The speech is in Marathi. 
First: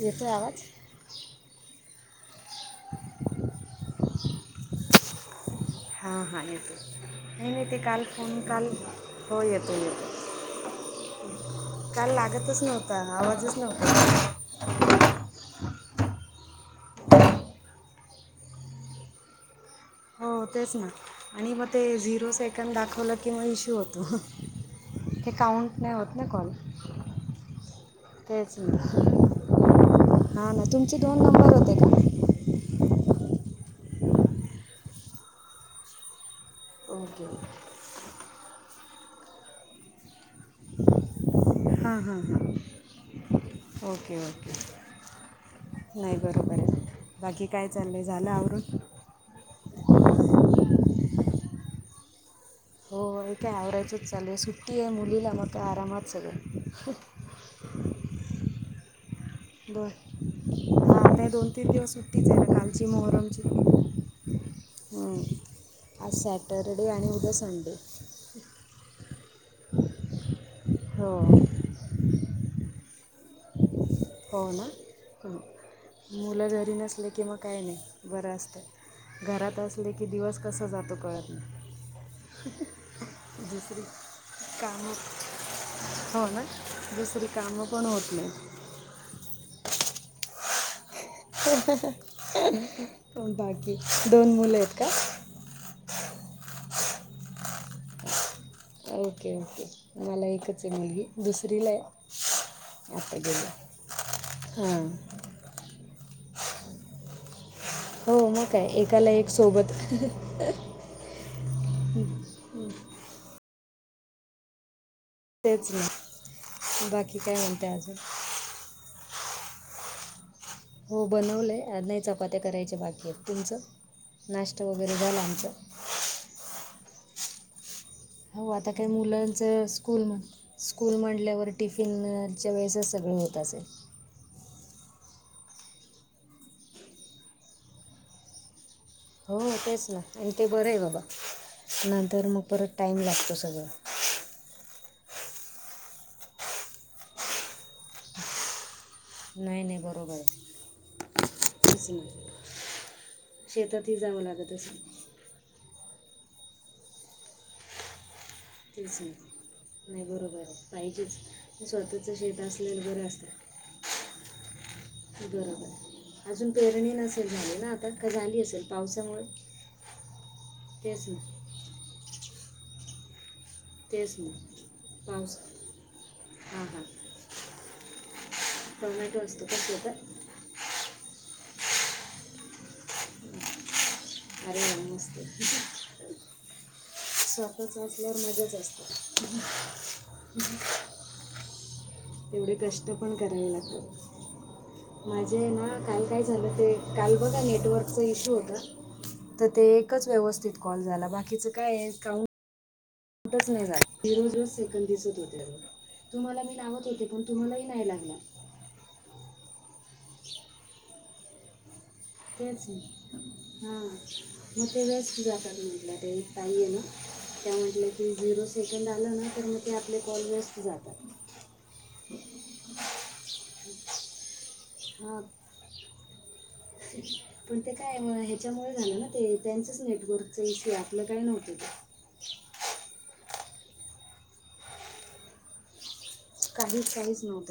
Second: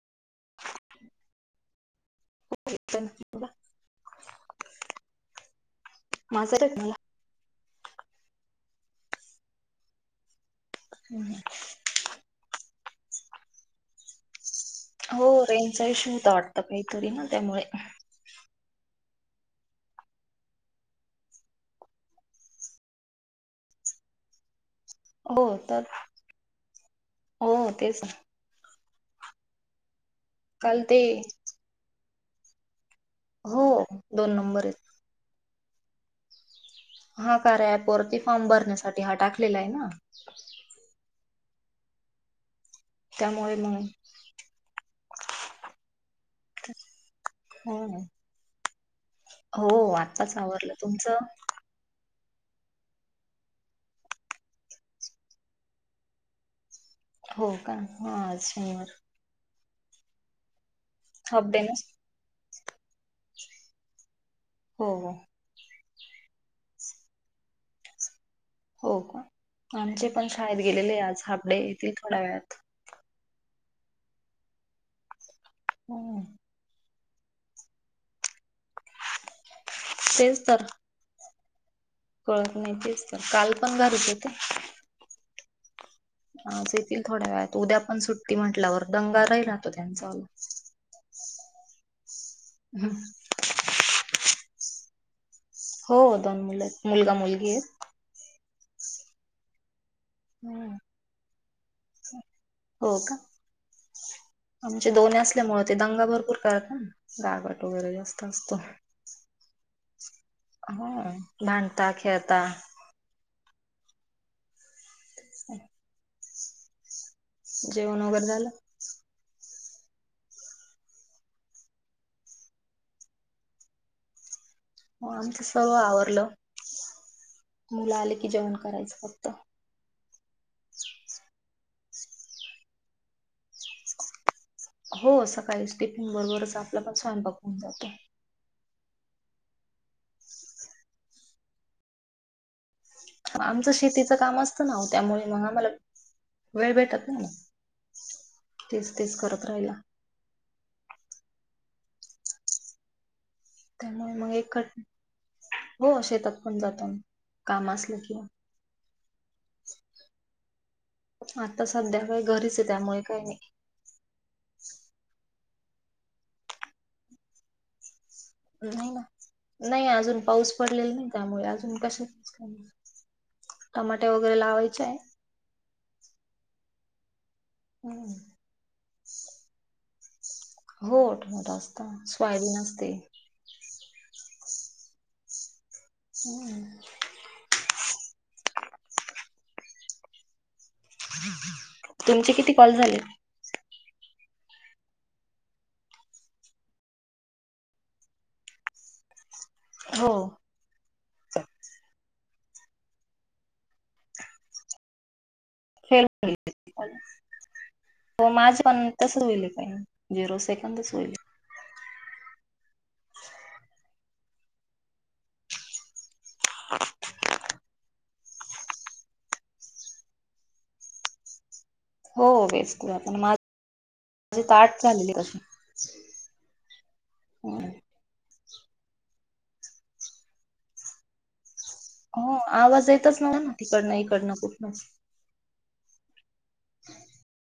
येत आवाज? [unintelligible] हां हां माझा येतो मला नाही नाही ते काल फोन काल हो येतो येत काल लागतच नव्हत. आता आवाजच नाही उठ. हो रेंजचा इश्य होता वाटत काहीतरी ना त्यामुळे. हो तेच ना आणि मग ते झिरो सेकंड दाखवलं की मग इश्यू होतो. हे हो काउंट तर नाही होत ना कॉल. हो तेच तेच न. हा ना काल तुमचे ते दोन नंबर होते का? हो दोन नंबर आहेत. ओके हा कार्या अँप वरती फॉर्म भरण्यासाठी हा टाकलेला आहे ना. ! हां हां हां त्यामुळे मग ओके ओके. नाही बरोबर आहे बाकी काय हो चाललंय झालं आवरुन? - हो आत्ताच आवरलं तुमचं. हो एक का व्हरायजच चालू आहे सुट्टी आहे मुलीला मग आरामात सगळ. हो का होजर [unintelligible] बर हा नाही दोन, डे तीन ना दिवस सुटीच आहे ना खलची मोहरमची. हो हो. हं. आज सॅटरडे आणि उद्या संडे. हो का आमचे पण शाळेत गेलेले हो आज हाफडे येथील थोड्या वेळात. हो ना हं हम्म. मुलं जरी नसले किंवा काय नाही बरं असतं घरात असले की दिवस तेच तर कसं जातो कळत नाही कळत नाहीतीच तर काल पण दुसरी घरत येत. कामं हो ना आज येतील दुसरी थोड्या वेळात कामं उद्या पण होत नाही सुट्टी म्हटल्यावर. दंगा राही राहतो त्यांचा. हं हं हं अ बाकी दोन मुलं आहेत का. हो दोन मुले आहेत मुलगा मुलगी आहेत. Okay okay. मला एकच आहे, आहेत मुलगी दुसरीला आहे, हो का आता गेली. आमचे हां दोन् असल्यामुळे ते दंगा भरपूर करत ना [unintelligible] गागड हो मग काय एकाला एक सोबत. हो भांडता खेळता. तेच नाही बाकी काय म्हणते आजन. जेवण वगैरे झालं हो बनवलंय नाही चपात्या करायच्या बाकी आहेत, तुमचं नाश् ते वगैरे हो आमचं घलांचं. सर्व आवरलं मुलं आले की हो जेवण आता काय करायचं फक्त मुलांच सू स्कूल म स्कूल मांडल्यावर टिफिनच्या वेळेसच सगळे होत असेल. हो सकाळीच टिफिन बरोबरच आपल्या पण स्वयंपाक होऊन जातो. हो तेच ना आणि ते बरं आहे बाबा नंतर मग परत. टाईम लागतो सगळं आमचं शेतीचं काम असतं. ना त्यामुळे मग आम्हाला वेळ भेटत नाही. तेच तेच करत नाही राहिला नाही बरोबर [unintelligible] नाही त्यामुळे मग एक हो शेतात पण जातो काम असलं की. [unintelligible] ठीच नाही बरोबर पाहिजेच आता सध्या स्वतःचं काही शेत घरीच आहे असलेला त्यामुळे बरं काही असतं. नाही बरोबर अजून पेरणी नसेल झाली ना आता. का झाली असेल नाही ना पावसामुळे नाही अजून पाऊस पडलेला तेच नाही ना त्यामुळे अजून कस [inaudible] तेच ना पाऊस हां हां. हम्म टोमॅटो असतो का शेतात. हो टोमॅटो असत स्वायबी न असते. अरे वा मस्त. हम्म. स्वतःच असल्यावर मजाच असते. तुमचे किती तेवढे कॉल कष्ट झालेत. पण करावे लागतात माझे ना काल काय झालं ते काल बघा नेटवर्कचा इश्यू होता. तर ते एकच हो व्यवस्थित कॉल झाला बाकीच काय आहे काउंट नाही रज रज सेकड दिसत होते फेल होईल. तुम्हाला मी लावत होते पण तुम्हाला [unintelligible] हो माझ्या पण तच होईल काही झिरो सेकंदच होईल. तेच हां मग ते [unintelligible] वेज क जात म्हटलं ते [unintelligible] ते झिरो सेकंड आलं ना तर मग ते आपले कॉल वेस्ट जातात. हो वेस्ट जात आपण माझ ताट झालेली हां कशी ह त्यामुळ झालं ना ते त्यांचच नेटवर्क इश्यूए आपलं काय नव्हत. हो आवाज येतच नव्हत ना तिकडनं इकडनं कुटनच काहीच काहीच नव्हतं.